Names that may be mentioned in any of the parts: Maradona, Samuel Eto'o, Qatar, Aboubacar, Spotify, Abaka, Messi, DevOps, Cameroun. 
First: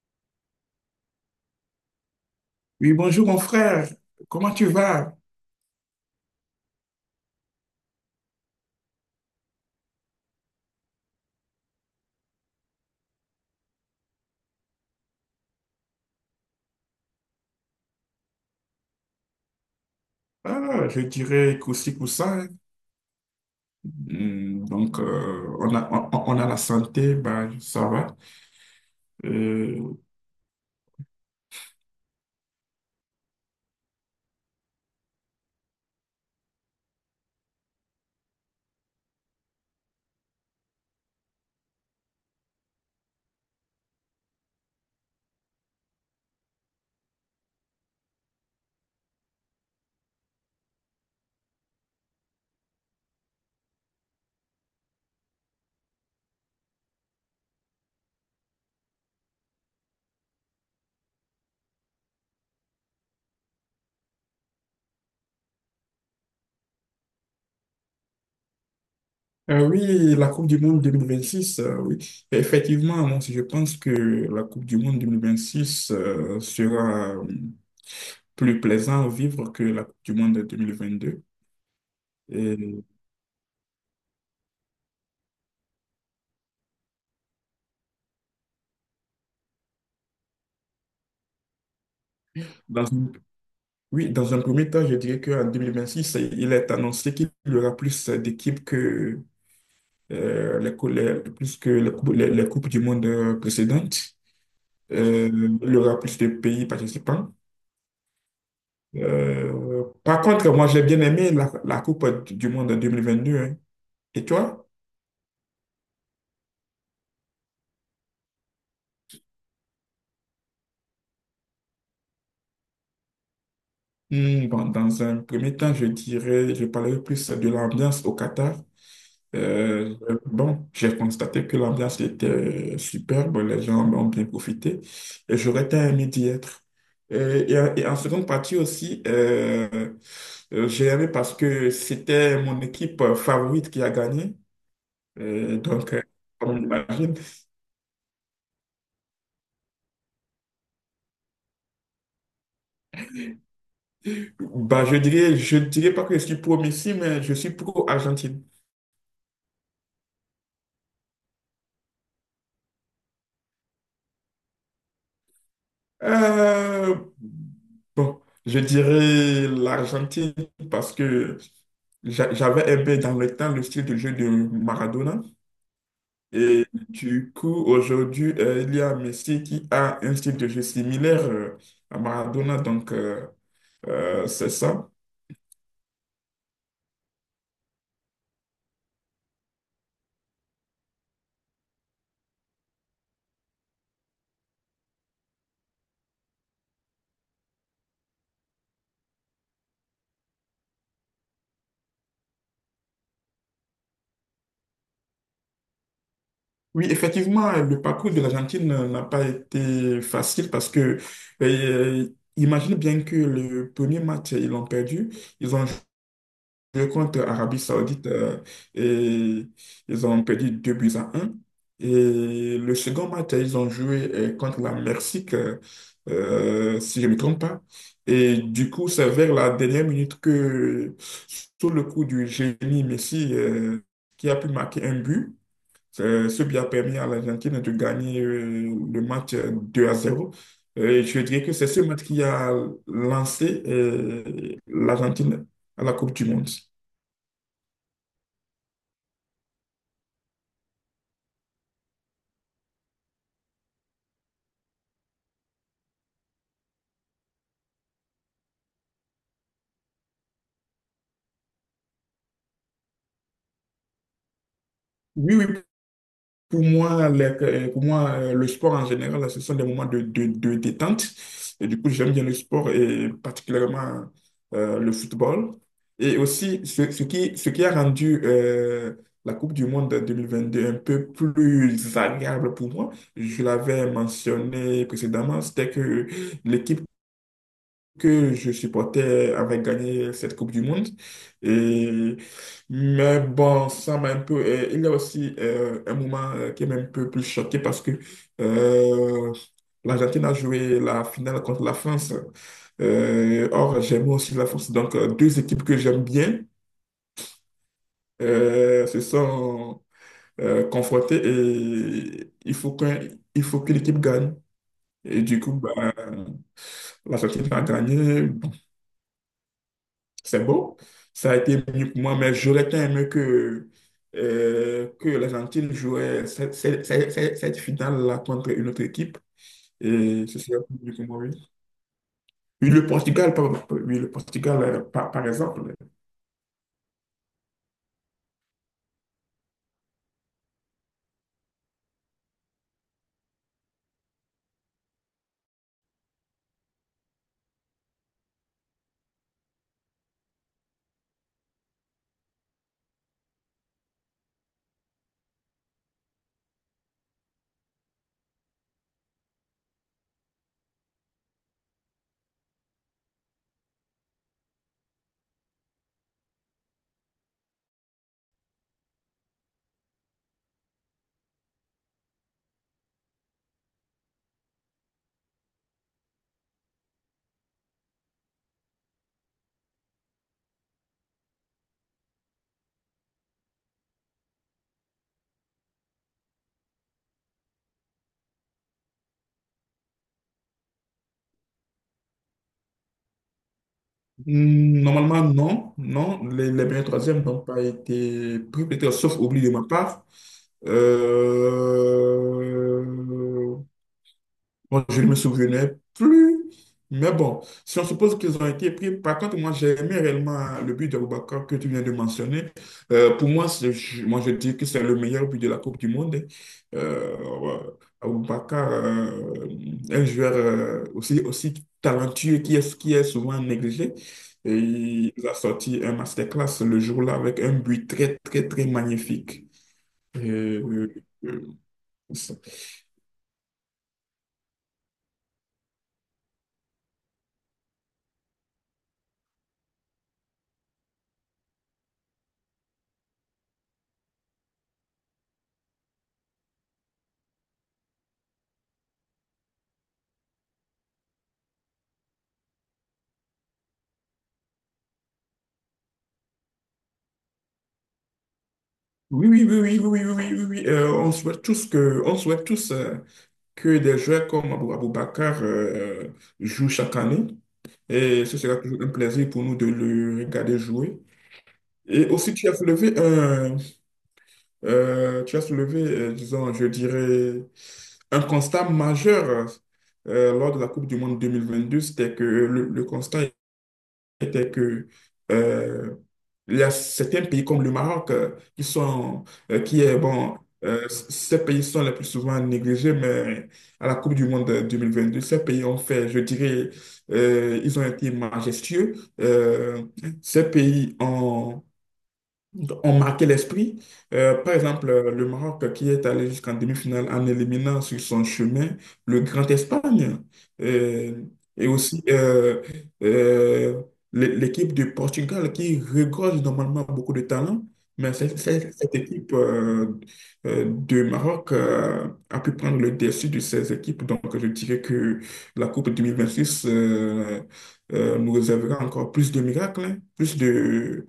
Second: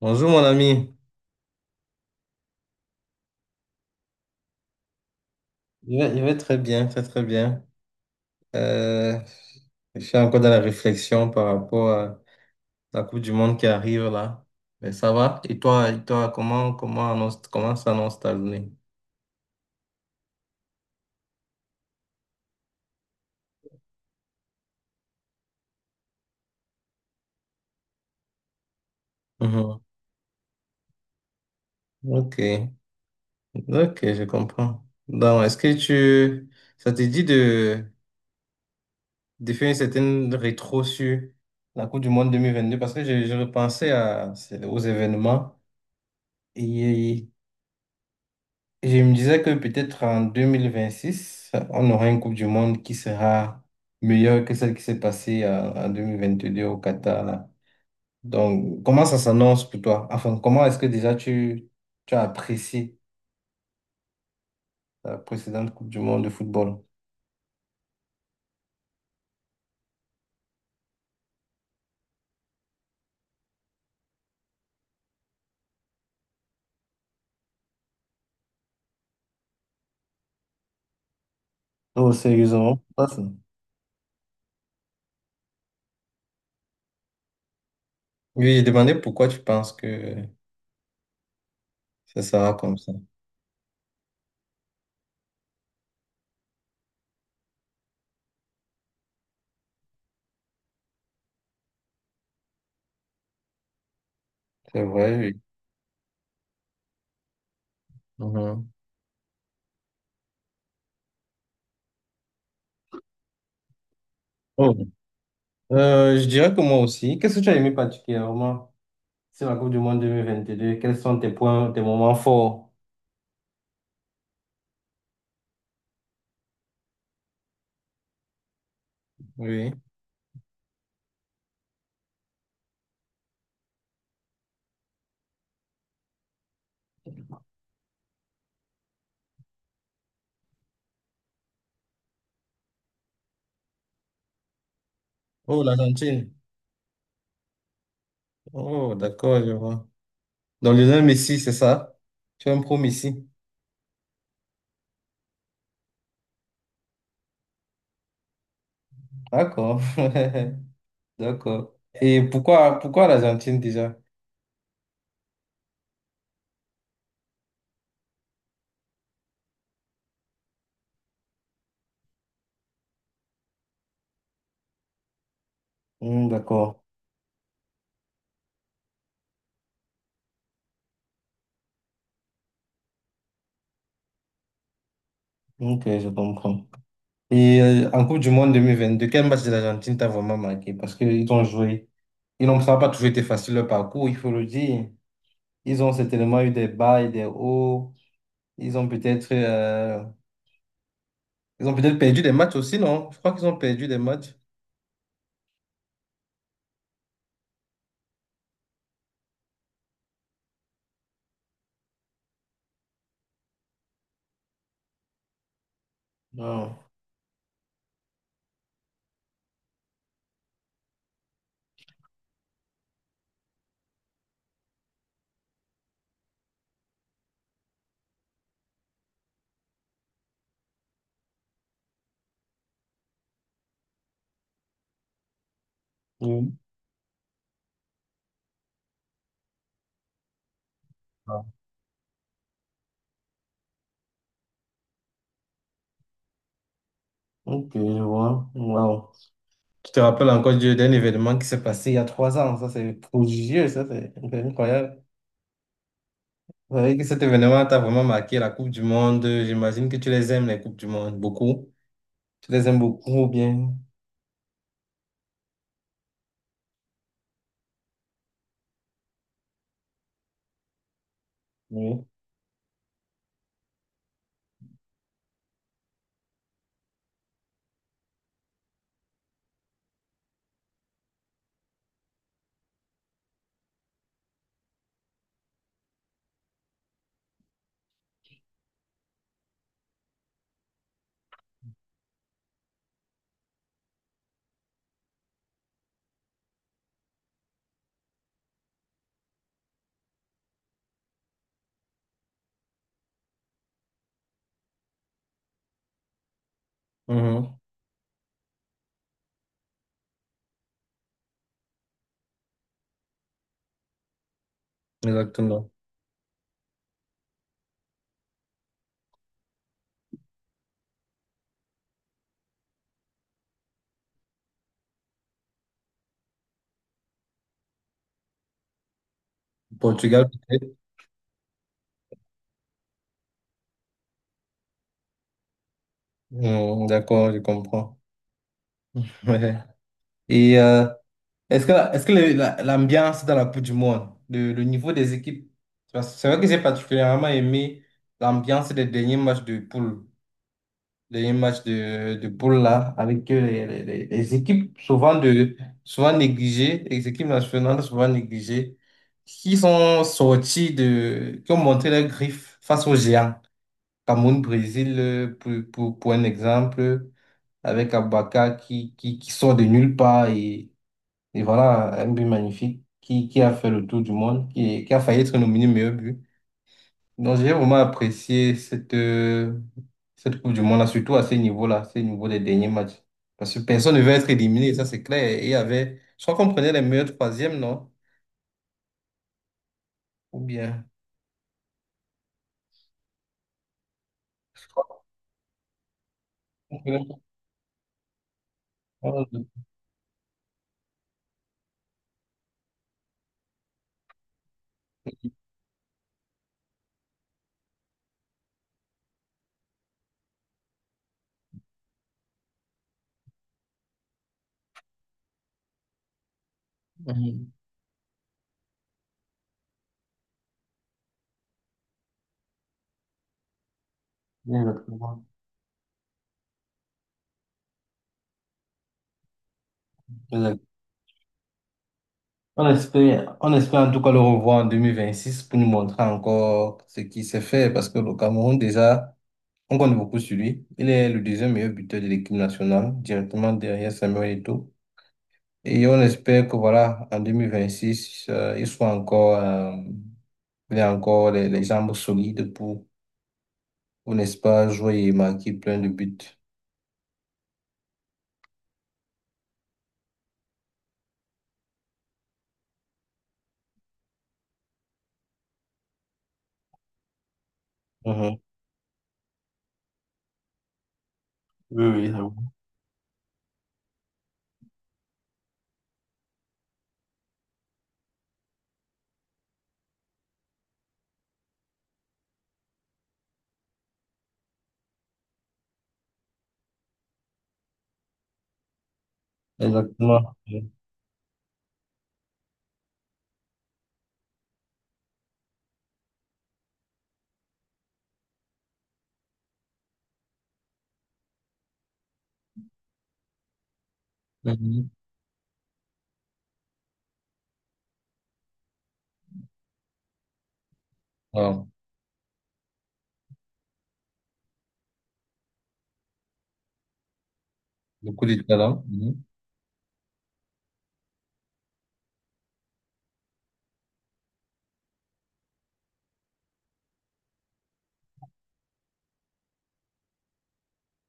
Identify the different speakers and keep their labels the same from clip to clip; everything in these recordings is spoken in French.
Speaker 1: Bonjour mon ami,
Speaker 2: Oui, bonjour mon frère, comment tu vas?
Speaker 1: je vais très bien, très très bien. Euh, je suis encore dans la réflexion par rapport à la Coupe du Monde qui arrive là. Mais ça va? Et toi, comment s'annonce ta journée?
Speaker 2: Ah, je dirais qu'aussi pour ça. Donc, on a la santé, ben, ça va.
Speaker 1: Mhm.
Speaker 2: Euh,
Speaker 1: Ok, ok, je comprends. Ça te dit de faire une certaine rétro sur la Coupe du Monde 2022? Parce que je repensais aux événements. Et Je me disais que peut-être en 2026 on aura une Coupe du Monde qui sera meilleure que celle qui s'est passée en 2022 au Qatar, là. Donc, comment ça s'annonce pour toi? Enfin, comment est-ce que déjà tu, tu as apprécié la précédente Coupe du Monde de football?
Speaker 2: ah oui, la Coupe du Monde 2026, oui. Effectivement, moi, je pense que la Coupe du Monde 2026 sera plus plaisant à vivre que la Coupe du Monde de 2022.
Speaker 1: Oh,
Speaker 2: Et
Speaker 1: sérieusement? Pas ça. Oui, j'ai demandé pourquoi tu penses que ça sera comme
Speaker 2: dans
Speaker 1: ça.
Speaker 2: une- oui, dans un premier temps, je dirais qu'en six il est annoncé qu'il y aura plus d'équipes que plus que les Coupes du Monde précédentes.
Speaker 1: C'est vrai,
Speaker 2: Euh,
Speaker 1: oui.
Speaker 2: il y aura plus de pays participants.
Speaker 1: Mhm.
Speaker 2: Par contre, moi, j'ai bien aimé la Coupe du Monde en 2022, hein. Et toi?
Speaker 1: Oh. Je dirais que moi aussi. Qu'est-ce que tu as aimé particulièrement sur la Coupe du Monde deux mille vingt-deux? Quels sont tes points, tes moments forts?
Speaker 2: Bon, dans un premier temps, je dirais, je parlerai plus de l'ambiance au Qatar.
Speaker 1: Oui.
Speaker 2: Euh, bon, j'ai constaté que l'ambiance était superbe, les gens en ont bien profité et j'aurais tant aimé d'y être. Et, et en seconde partie aussi, j'ai aimé parce que c'était mon équipe favorite qui a gagné. Euh,
Speaker 1: Oh,
Speaker 2: donc, euh,
Speaker 1: l'Argentine.
Speaker 2: comme on l'imagine,
Speaker 1: Oh, d'accord, je vois. Dans le nom Messi, c'est ça? Tu es un pro Messi.
Speaker 2: bah, je dirais pas que je suis pro Messi, mais je suis pro Argentine.
Speaker 1: D'accord. D'accord. Et pourquoi l'Argentine déjà?
Speaker 2: Euh, bon, je dirais l'Argentine parce que j'avais aimé dans le temps le style de jeu de Maradona.
Speaker 1: Hmm,
Speaker 2: Et
Speaker 1: d'accord.
Speaker 2: du coup, aujourd'hui, il y a Messi qui a un style de jeu similaire à Maradona. Donc, c'est ça.
Speaker 1: Ok, je comprends. Et en Coupe du Monde 2022, quel match de l'Argentine t'a vraiment marqué? Parce qu'ils ont joué. Ils n'ont Ça n'a pas toujours été facile leur parcours, il faut le dire. Ils ont certainement eu des bas et des hauts. Ils ont peut-être euh, Ils ont peut-être perdu des matchs aussi, non? Je crois qu'ils ont perdu des matchs.
Speaker 2: Oui, effectivement, le parcours de l'Argentine n'a pas été facile parce que, euh, imagine bien que le premier match, ils l'ont perdu. Ils ont
Speaker 1: Non.
Speaker 2: deux contre Arabie Saoudite, et ils ont perdu 2 buts à un. Et le second match, ils ont joué contre la Mexique, si je ne me trompe pas. Et du coup, c'est vers la dernière minute que, sous le coup du génie Messi, qui a pu marquer un but, c'est ce
Speaker 1: Oui.
Speaker 2: qui a permis à l'Argentine de gagner le match 2 à zéro. Et je dirais que c'est ce match qui a lancé l'Argentine à la Coupe du Monde.
Speaker 1: Ok, je vois. Wow. Tu te rappelles encore d'un événement qui s'est passé il y a 3 ans. Ça, c'est prodigieux. Ça, c'est incroyable. Vous savez que cet événement t'a vraiment marqué la Coupe du Monde. J'imagine que tu les aimes, les Coupes du Monde, beaucoup. Tu les aimes beaucoup ou bien.
Speaker 2: Oui, oui. Pour moi, le sport en général, ce sont des moments de détente. Et du coup,
Speaker 1: Oui.
Speaker 2: j'aime bien le sport et particulièrement le football. Et aussi, ce qui a rendu la Coupe du Monde 2022 un peu plus agréable pour moi, je l'avais mentionné précédemment, c'était que l'équipe que je supportais avait gagné cette Coupe du Monde. Et, mais bon, ça m'a un peu... il y a aussi un moment qui m'a un peu plus choqué parce que euh, l'Argentine a joué la finale contre la France. Or, j'aime aussi la France. Donc, deux équipes que j'aime bien
Speaker 1: Mhm.
Speaker 2: se sont confrontées et il faut que l'équipe gagne. Et du coup,
Speaker 1: Exactement.
Speaker 2: bah, l'Argentine a gagné. C'est beau. Ça a été mieux pour moi, mais j'aurais tant aimé que l'Argentine jouait cette finale-là contre une autre équipe. Et
Speaker 1: Portugal,
Speaker 2: ce serait
Speaker 1: peut-être.
Speaker 2: mieux pour moi, oui. Oui, oui, le Portugal, par exemple.
Speaker 1: Mhm, d'accord, je comprends. Ouais. Et est-ce que, est-ce que l'ambiance dans la Coupe du Monde, le niveau des équipes, parce que c'est vrai que j'ai particulièrement aimé l'ambiance des derniers matchs de poule. Dernier match de boule là, avec les, les équipes souvent négligées, les équipes nationales souvent négligées, qui sont qui ont montré leurs griffes face aux géants. Cameroun, Brésil, pour, pour un exemple, avec Abaka qui sort de nulle part et voilà, un but magnifique qui a fait le tour du monde, qui a failli être nominé meilleur but. Donc, j'ai vraiment apprécié cette Coupe du Monde-là, surtout à ce niveau-là, à ce niveau des derniers matchs. Parce que personne ne veut être éliminé, ça c'est clair. Et il y avait, je crois qu'on prenait les meilleurs troisièmes, non? Ou bien.
Speaker 2: Normalement, non. Non, les
Speaker 1: On
Speaker 2: meilleurs
Speaker 1: prenait-
Speaker 2: troisièmes n'ont pas été pris, peut-être sauf oubli de ma part. Euh, je ne me souvenais plus. Mais bon, si on suppose qu'ils ont été pris, par contre, moi, j'ai aimé réellement, hein, le but d'Aboubacar que tu viens de mentionner. Pour moi, moi, je dis que c'est le meilleur but de la Coupe du Monde, hein.
Speaker 1: Mhm.
Speaker 2: Ouais, Aboubacar, un joueur aussi talentueux qui est souvent négligé. Et
Speaker 1: Exactement.
Speaker 2: il a sorti un masterclass le jour-là avec un but très, très, très magnifique. Et,
Speaker 1: Exact.
Speaker 2: euh, euh,
Speaker 1: On espère en tout cas le revoir en 2026 pour nous montrer encore ce qui s'est fait. Parce que le Cameroun, déjà, on compte beaucoup sur lui. Il est le deuxième meilleur buteur de l'équipe nationale, directement derrière Samuel Eto'o. Et on espère que voilà, en 2026, ils soient il ait encore les jambes solides pour, n'est-ce pas, jouer et marquer plein de buts.
Speaker 2: Oui, oui, oui, oui, oui, oui, oui, oui, oui. On souhaite tous que des joueurs comme Aboubakar jouent chaque année. Et ce
Speaker 1: Mhm.
Speaker 2: sera toujours un plaisir pour nous de le regarder jouer.
Speaker 1: Oui,
Speaker 2: Et
Speaker 1: oui, ça va.
Speaker 2: aussi, tu as soulevé, disons, je dirais, un constat majeur lors de la Coupe du Monde 2022, c'était que le constat était que euh, il y a certains pays comme le Maroc qui sont, qui est
Speaker 1: Exactement.
Speaker 2: bon,
Speaker 1: Mhm.
Speaker 2: ces pays sont les plus souvent négligés, mais à la Coupe du Monde 2022, ces pays ont fait, je dirais, ils ont été majestueux. Euh, ces pays ont marqué l'esprit. Par exemple,
Speaker 1: Mhm.
Speaker 2: le Maroc qui est allé jusqu'en demi-finale en éliminant sur son chemin le Grand Espagne. Euh, et
Speaker 1: Wow.
Speaker 2: aussi, euh, l'équipe du Portugal qui regorge normalement beaucoup de talent, mais
Speaker 1: Beaucoup de talent.
Speaker 2: cette
Speaker 1: Mhm.
Speaker 2: équipe de Maroc a pu prendre le dessus de ces équipes. Donc, je dirais que la Coupe 2026 nous réservera encore plus de miracles, hein, plus de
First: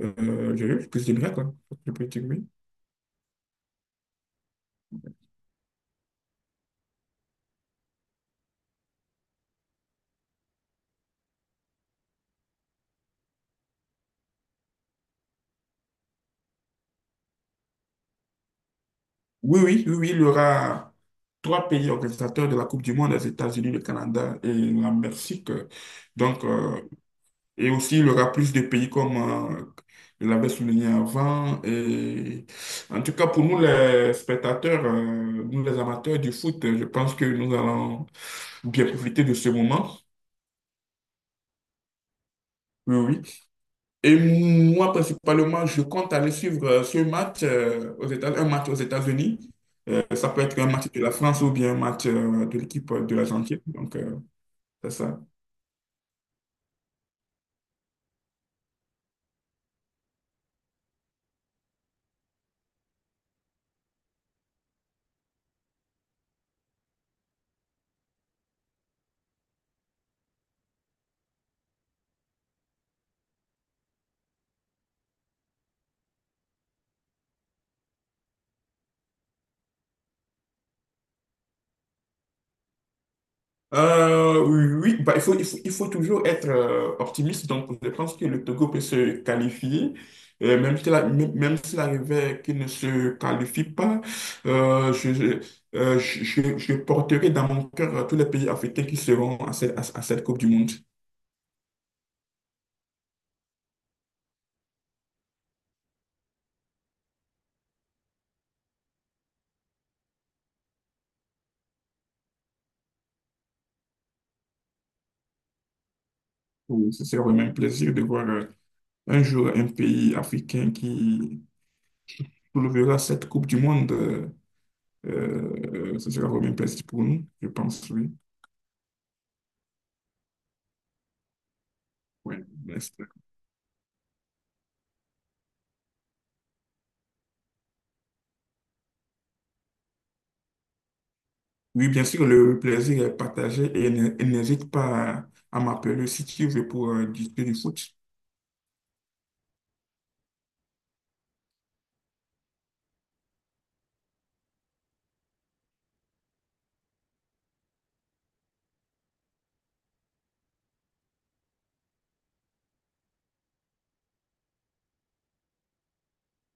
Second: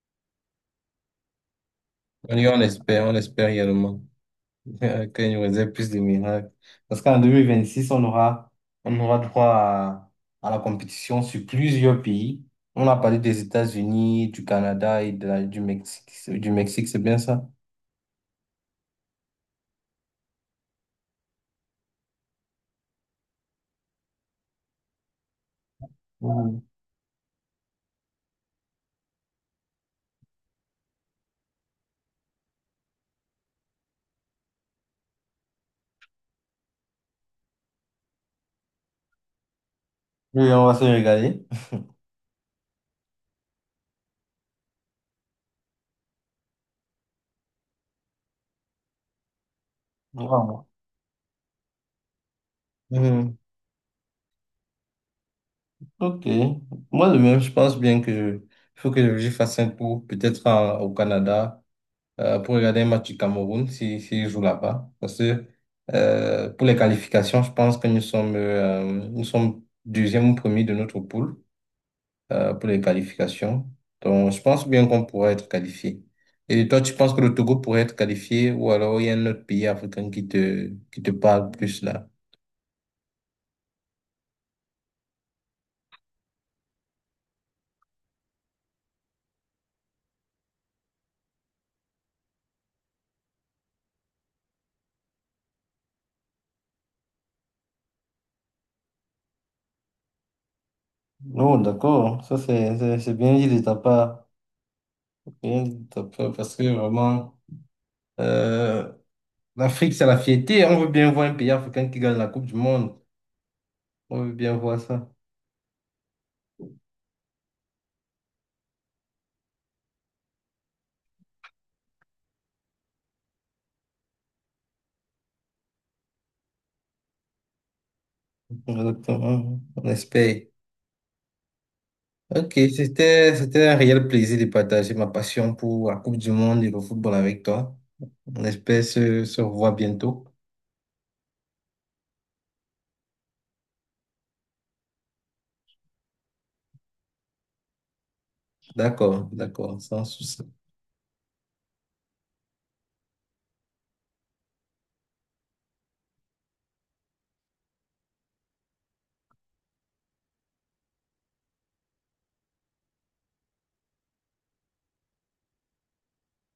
Speaker 2: que c'est bien, quoi. Je peux dire
Speaker 1: Et
Speaker 2: oui.
Speaker 1: on espère également. Ok, nous faisais plus de miracles. Parce qu'en 2026, on aura droit à la compétition sur plusieurs pays. On a parlé des États-Unis, du Canada et du Mexique. Du Mexique, c'est bien ça?
Speaker 2: Oui, oui, oui, oui, il y aura trois pays organisateurs de la Coupe du Monde, les États-Unis, le Canada et la Mexique. Donc,
Speaker 1: Mhm.
Speaker 2: euh, et aussi, il y aura plus de pays comme je l'avais souligné avant. Et en tout cas, pour nous, les spectateurs, nous, les amateurs du foot, je pense que nous allons bien profiter de ce moment.
Speaker 1: Oui, on va se régaler.
Speaker 2: Oui, oui. Et moi, principalement, je compte aller suivre ce match, un match aux États-Unis. Ça peut être un
Speaker 1: Wow.
Speaker 2: match de la France ou bien un match de l'équipe de
Speaker 1: Mhm.
Speaker 2: l'Argentine. Donc, c'est ça.
Speaker 1: Ok. Moi, de même, je pense bien que il faut que je fasse un tour, peut-être au Canada. Pour regarder un match du Cameroun si s'il joue là-bas. Parce que pour les qualifications, je pense que nous sommes deuxième ou premier de notre poule pour les qualifications. Donc, je pense bien qu'on pourrait être qualifié. Et toi, tu penses que le Togo pourrait être qualifié ou alors il y a un autre pays africain qui qui te parle plus là?
Speaker 2: Oui, oui, bah, il faut toujours être optimiste. Donc, je pense que le Togo peut se qualifier. Même s'il arrivait qu'il ne se qualifie pas, euh, je, je, je porterai dans mon cœur tous les pays africains qui seront à cette Coupe du Monde.
Speaker 1: Non, d'accord, ça c'est bien dit de ta part. Rien de top, parce que vraiment, euh, l'Afrique, c'est la fierté. On veut bien voir un pays africain qui gagne la Coupe du Monde. On veut bien voir ça.
Speaker 2: Oui, ce sera vraiment un plaisir de voir un jour un pays africain qui soulevera cette Coupe du Monde. Ce sera vraiment un plaisir pour nous, je pense, oui.
Speaker 1: Exactement. On espère.
Speaker 2: Oui,
Speaker 1: Ok,
Speaker 2: bien sûr.
Speaker 1: c'était un réel plaisir de partager ma passion pour la Coupe du Monde et le football avec toi. On espère se revoir bientôt.
Speaker 2: Oui, bien sûr, le plaisir est partagé et n'hésite pas à m'appeler si tu veux pour discuter du foot.
Speaker 1: D'accord, d'accord, sans souci.